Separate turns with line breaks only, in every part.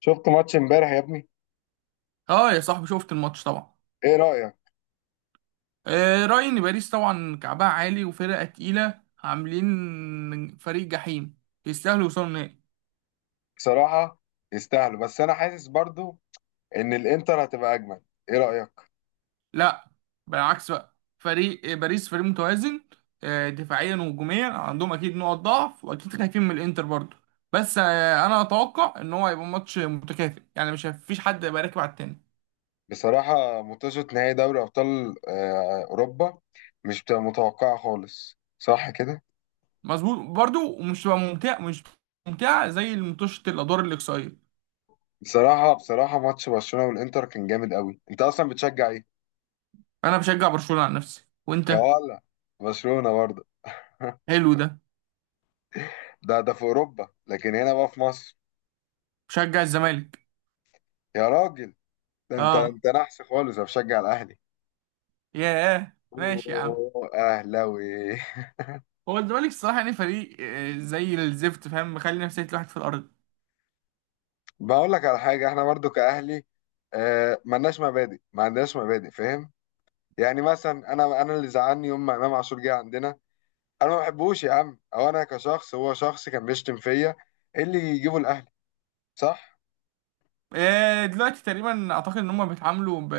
شفت ماتش امبارح يا ابني؟
اه يا صاحبي، شفت الماتش طبعا.
ايه رأيك؟
رأيي ان باريس طبعا كعبها عالي وفرقة تقيلة، عاملين فريق جحيم يستاهلوا يوصلوا النهائي.
بصراحة يستاهلوا، بس انا حاسس برضو ان الانتر هتبقى اجمل. ايه رأيك؟
لا بالعكس، بقى فريق باريس فريق متوازن آه دفاعيا وهجوميا، عندهم اكيد نقط ضعف واكيد خايفين من الانتر برضو. بس انا اتوقع ان هو هيبقى ماتش متكافئ، يعني مش هيفيش حد هيبقى راكب على التاني.
بصراحة، ماتشات نهائي دوري ابطال اوروبا مش بتبقى متوقعة خالص، صح كده؟
مظبوط برضو، ومش هتبقى ممتع، مش ممتعة زي ماتش الادوار الاقصائية.
بصراحة ماتش برشلونة والانتر كان جامد قوي. انت اصلا بتشجع ايه؟
انا بشجع برشلونة عن نفسي،
يا
وانت؟
ولا، برشلونة برضه.
حلو ده،
ده في اوروبا، لكن هنا بقى في مصر.
مشجع الزمالك؟
يا راجل، ده انت
اه.
انت نحس خالص، انا بشجع الاهلي.
ياه، ماشي يا عم.
أوه، اهلاوي!
هو الزمالك الصراحه يعني فريق زي الزفت، فاهم، مخلي نفسيه الواحد في الارض.
بقول لك على حاجه، احنا برضو كاهلي. آه ملناش مبادئ، ما عندناش مبادئ، فاهم؟ يعني مثلا انا اللي زعلني يوم ما امام عاشور جه عندنا. انا ما بحبوش يا عم، او انا كشخص، هو شخص كان بيشتم فيا. إيه اللي يجيبه الاهلي؟ صح.
دلوقتي تقريبا اعتقد ان هم بيتعاملوا ب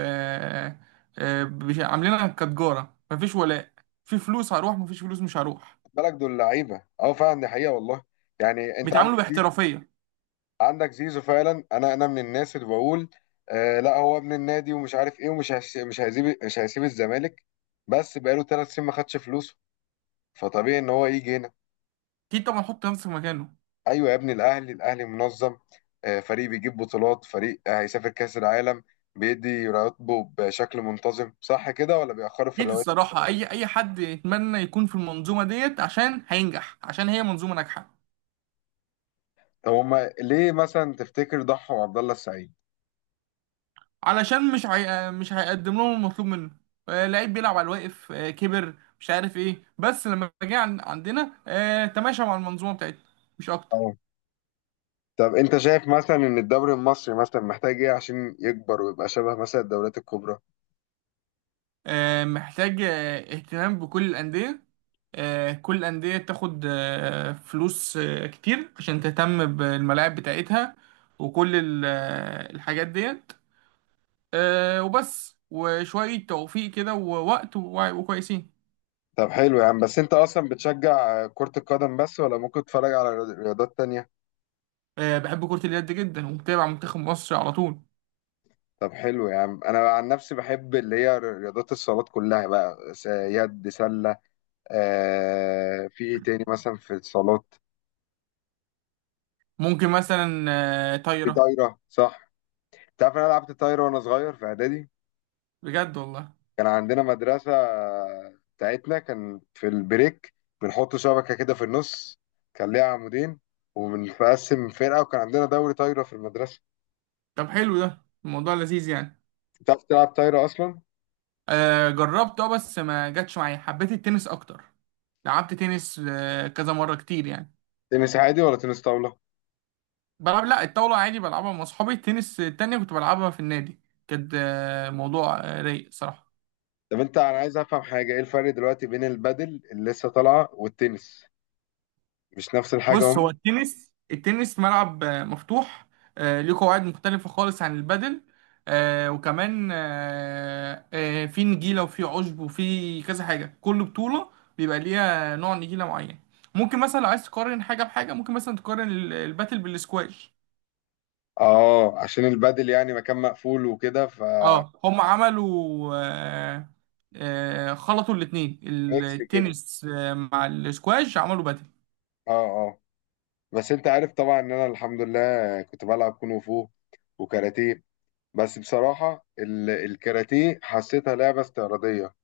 آه، بش- عاملينها كتجاره، مفيش ولاء. في فلوس هروح، مفيش فلوس مش هروح.
خد بالك دول لعيبه، اه فعلا، دي حقيقه والله. يعني انت عندك
بيتعاملوا
زيزو.
باحترافيه.
عندك زيزو فعلا، انا من الناس اللي بقول: آه لا، هو ابن النادي ومش عارف ايه ومش هش- مش هيسيب مش هيسيب الزمالك. بس بقاله 3 سنين ما خدش فلوسه، فطبيعي ان هو يجي هنا.
اكيد طبعا، حط نفسك مكانه.
ايوه يا ابني، الاهلي منظم، فريق بيجيب بطولات، فريق هيسافر كاس العالم، بيدي رواتبه بشكل منتظم، صح كده ولا بيأخروا في
اكيد
الرواتب؟
الصراحه اي حد يتمنى يكون في المنظومه ديت، عشان هينجح، عشان هي منظومه ناجحه.
طب هما ليه مثلا تفتكر ضحوا عبد الله السعيد؟
علشان مش هيقدم لهم المطلوب منه. لعيب بيلعب على الواقف كبر مش عارف ايه، بس لما جه عندنا تماشى مع المنظومه بتاعتنا، مش اكتر.
اه. طب انت شايف مثلا ان الدوري المصري مثلا محتاج ايه عشان يكبر ويبقى شبه مثلا الدوريات الكبرى؟
محتاج اهتمام بكل الانديه. كل الانديه تاخد فلوس كتير، عشان تهتم بالملاعب بتاعتها وكل الحاجات ديت. وبس، وشويه توفيق كده ووقت وكويسين.
طب حلو يا عم، بس انت اصلا بتشجع كرة القدم بس، ولا ممكن تتفرج على رياضات تانية؟
بحب كره اليد جدا، ومتابع منتخب مصر على طول.
طب حلو يا عم، انا عن نفسي بحب اللي هي رياضات الصالات كلها بقى: يد، سلة. في ايه تاني مثلا في الصالات؟
ممكن مثلا
في
طايرة.
طايره، صح. انت عارف انا لعبت طايره وانا صغير في اعدادي.
بجد والله؟
كان عندنا مدرسه بتاعتنا، كان في البريك بنحط شبكه كده في النص، كان ليها عمودين، وبنقسم فرقه، وكان عندنا دوري طايره في المدرسه.
طب حلو، ده الموضوع لذيذ يعني.
انت عارف تلعب طايره اصلا؟
جربت اه، بس ما جاتش معايا، حبيت التنس اكتر. لعبت تنس كذا مرة، كتير يعني.
تنس عادي ولا تنس طاوله؟
بلعب، لا الطاولة عادي بلعبها مع اصحابي، التنس التانية كنت بلعبها في النادي. كانت موضوع رايق صراحة.
طب انا عايز افهم حاجه، ايه الفرق دلوقتي بين البادل اللي لسه طالعه والتنس؟ مش نفس الحاجه
بص، هو
هم؟
التنس ملعب مفتوح ليه قواعد مختلفة خالص عن البادل. وكمان في نجيلة وفي عشب وفي كذا حاجة، كل بطولة بيبقى ليها نوع نجيلة معين. ممكن مثلا لو عايز تقارن حاجة بحاجة، ممكن مثلا تقارن الباتل بالسكواش.
اه، عشان البادل يعني مكان مقفول وكده، ف...
اه هم عملوا خلطوا الاتنين.
ميكس كده.
التنس مع السكواش، عملوا باتل.
اه، اه. بس انت عارف طبعا ان انا الحمد لله كنت بلعب كونغ فو وكاراتيه. بس بصراحة الكاراتيه حسيتها لعبة استعراضية.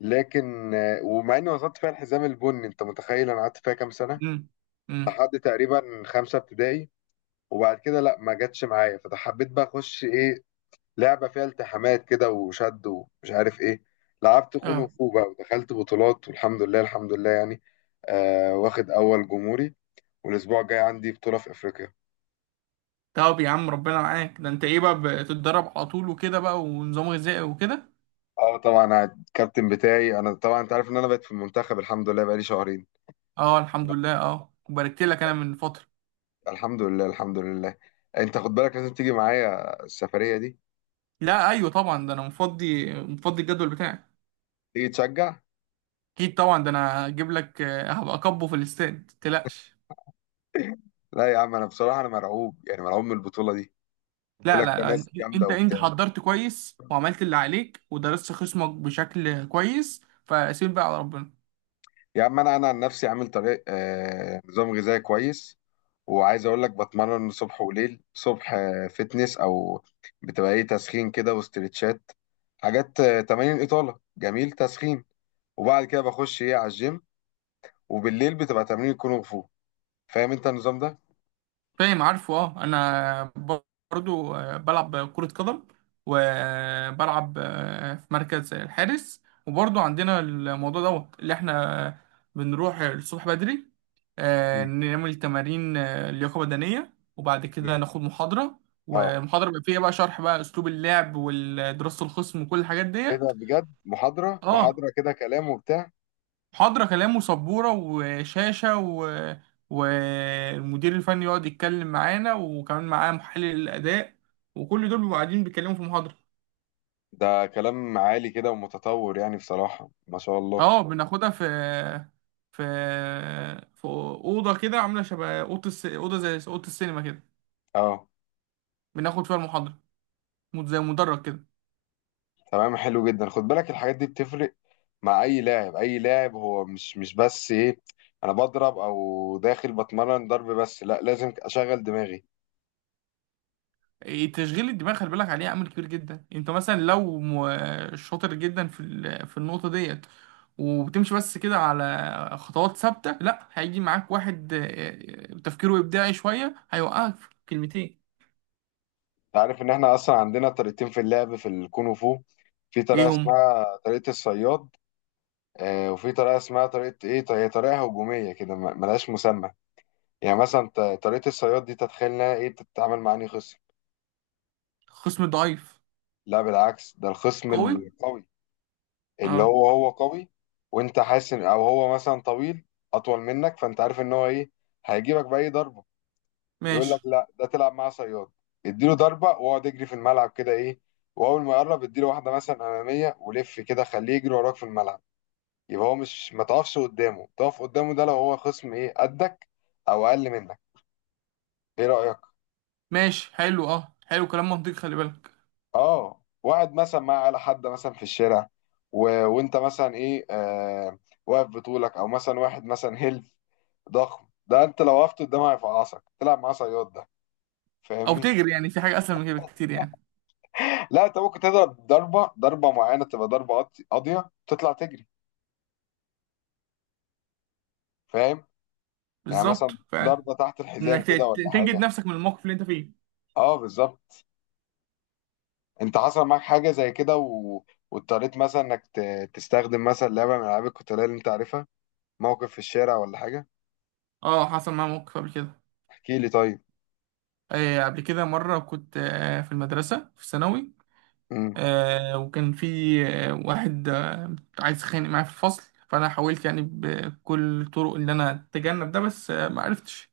لكن ومع اني وصلت فيها الحزام البني، انت متخيل انا قعدت فيها كام سنة؟
امم امم.
لحد تقريبا 5 ابتدائي. وبعد كده لا، ما جاتش معايا، فحبيت بقى اخش ايه؟ لعبة فيها التحامات كده وشد ومش عارف ايه. لعبت كونغ
اه
فو بقى، ودخلت بطولات، والحمد لله الحمد لله يعني. واخد أول جمهوري، والأسبوع الجاي عندي بطولة في أفريقيا.
طب يا عم ربنا معاك. ده انت ايه بقى، بتتدرب على طول وكده بقى، ونظام غذائي وكده؟
اه طبعا، أنا الكابتن بتاعي، انا طبعا انت عارف ان انا بقيت في المنتخب الحمد لله بقالي شهرين.
اه الحمد لله، اه وباركت لك انا من فترة.
الحمد لله الحمد لله. انت خد بالك، لازم تيجي معايا السفرية دي،
لا ايوه طبعا، ده انا مفضي، مفضي الجدول بتاعي.
تيجي تشجع.
اكيد طبعا، ده انا هجيب لك هبقى اكبه في الاستاد، متقلقش.
لا يا عم، انا بصراحة انا مرعوب، يعني مرعوب من البطولة دي. بيقول
لا
لك
لا
في
لا انت،
ناس جامدة
انت
وبتاع.
حضرت كويس وعملت اللي عليك ودرست خصمك بشكل كويس، فسيب بقى على ربنا.
يا عم، انا عن نفسي عامل طريق آه نظام غذائي كويس، وعايز اقول لك بتمرن صبح وليل. صبح فتنس، او بتبقى ايه، تسخين كده واسترتشات، حاجات تمارين اطاله، جميل، تسخين. وبعد كده بخش ايه على الجيم. وبالليل بتبقى تمارين كونغ فو. فاهم انت النظام ده؟
فاهم، عارفه اه. انا برضو بلعب كرة قدم، وبلعب في مركز الحارس. وبرضو عندنا الموضوع دوت، اللي احنا بنروح الصبح بدري
مم.
نعمل تمارين لياقة بدنية، وبعد كده
مم.
ناخد محاضرة.
اه.
والمحاضرة بيبقى فيها بقى شرح بقى اسلوب اللعب ودراسة الخصم وكل الحاجات
ايه ده
ديت.
بجد، محاضره
اه
محاضره كده كلام وبتاع؟
محاضرة كلام وسبورة وشاشة، و... والمدير الفني يقعد يتكلم معانا، وكمان معاه محلل الأداء، وكل دول بيبقوا قاعدين بيتكلموا في محاضرة.
ده كلام عالي كده ومتطور يعني، بصراحه ما شاء الله.
اه بناخدها في في في أوضة كده، عاملة شبه أوضة زي أوضة السينما كده،
اه
بناخد فيها المحاضرة، زي مدرج كده.
تمام، حلو جدا، خد بالك الحاجات دي بتفرق مع اي لاعب اي لاعب. هو مش بس ايه، انا بضرب او داخل بتمرن ضرب بس، لا، لازم اشغل دماغي.
تشغيل الدماغ خلي بالك عليه، عامل كبير جدا. انت مثلا لو شاطر جدا في في النقطه ديت، وبتمشي بس كده على خطوات ثابته، لا، هيجي معاك واحد تفكيره ابداعي شويه، هيوقعك في كلمتين.
انت عارف ان احنا اصلا عندنا طريقتين في اللعب في الكونغ فو. في
ايه
طريقه
هم؟
اسمها طريقه الصياد، وفي طريقه اسمها طريقه ايه، هي طريقه هجوميه كده ملهاش مسمى. يعني مثلا طريقه الصياد دي، تتخيل انها ايه، بتتعامل مع انهي خصم؟
خصم ضعيف.
لا بالعكس، ده الخصم
قوي.
القوي، اللي
اه
هو قوي، وانت حاسس ان او هو مثلا طويل، اطول منك، فانت عارف ان هو ايه، هيجيبك باي ضربه. يقول
ماشي.
لك لا، ده تلعب معاه صياد. اديله ضربه، واقعد يجري في الملعب كده ايه، واول ما يقرب اديله واحده مثلا اماميه ولف كده، خليه يجري وراك في الملعب. يبقى هو مش ما تقفش قدامه، تقف قدامه ده لو هو خصم ايه قدك، او اقل منك. ايه رايك؟
ماشي حلو، اه حلو، كلام منطقي، خلي بالك.
اه، واحد مثلا على حد مثلا في الشارع، و... وانت مثلا ايه واقف بطولك، او مثلا واحد مثلا هيل ضخم، ده انت لو وقفت قدامه هيفعصك. تلعب معاه صياد ده،
او
فاهمني؟
تجري، يعني في حاجه اسهل من كده بكتير يعني.
لا، انت ممكن تضرب ضربه معينه، تبقى ضربه قاضيه، تطلع تجري. فاهم؟ يعني
بالظبط
مثلا
فعلا،
ضربه تحت الحزام
انك
كده ولا
تنجد
حاجه.
نفسك من الموقف اللي انت فيه.
اه بالظبط. انت حصل معاك حاجه زي كده، و... واضطريت مثلا انك ت... تستخدم مثلا لعبه من العاب القتاليه اللي انت عارفها، موقف في الشارع ولا حاجه؟
اه حصل معايا موقف قبل كده.
احكي لي طيب.
قبل كده مرة كنت في المدرسة في الثانوي
امم.
وكان في واحد عايز يتخانق معايا في الفصل. فأنا حاولت يعني بكل الطرق إن أنا أتجنب ده، بس ما عرفتش.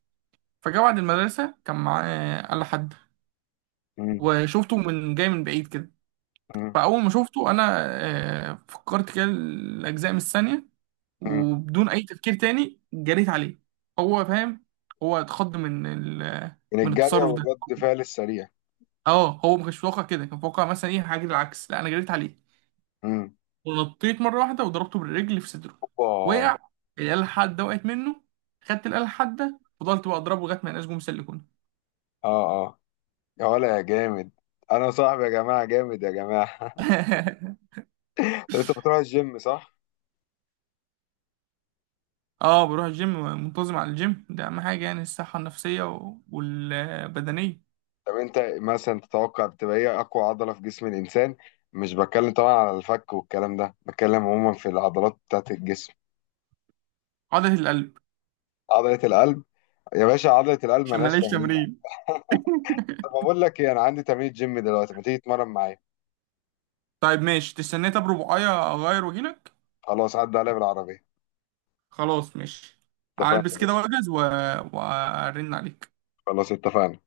فجاء بعد المدرسة كان معاه آلة حادة،
امم.
وشفته من جاي من بعيد كده.
امم.
فأول ما شفته أنا فكرت كده الأجزاء من الثانية،
امم.
وبدون أي تفكير تاني جريت عليه. هو فاهم، هو اتخض من
من
من
الجاريه
التصرف ده.
والرد فعل السريع.
اه هو ما كانش متوقع كده، كان متوقع مثلا ايه حاجه العكس، لا انا جريت عليه
امم.
ونطيت مره واحده وضربته بالرجل في صدره.
اوبا.
وقع، الاله الحاده وقعت منه، خدت الاله الحاده، فضلت بقى اضربه لغايه ما ينقش جم سلكوني.
اه، اه. يا ولا يا جامد، انا صاحبي يا جماعه جامد يا جماعه. طب انت بتروح الجيم، صح؟
اه بروح الجيم، منتظم على الجيم، ده اهم حاجه يعني، الصحه النفسيه والبدنيه.
طب انت مثلا تتوقع بتبقى ايه اقوى عضله في جسم الانسان؟ مش بتكلم طبعا على الفك والكلام ده، بتكلم عموما في العضلات بتاعت الجسم.
عضله القلب.
عضله القلب. يا باشا، عضله القلب
عشان
ملهاش
ماليش
تمرين.
تمرين.
طب اقول لك ايه، انا عندي تمرين جيم دلوقتي، ما تيجي تتمرن معايا؟
طيب ماشي، تستنى، طب ربعايه اغير واجيلك.
خلاص عدى عليا بالعربيه.
خلاص ماشي.
اتفقنا يا
هلبس كده
باشا.
واجهز و- وارن عليك.
خلاص اتفقنا.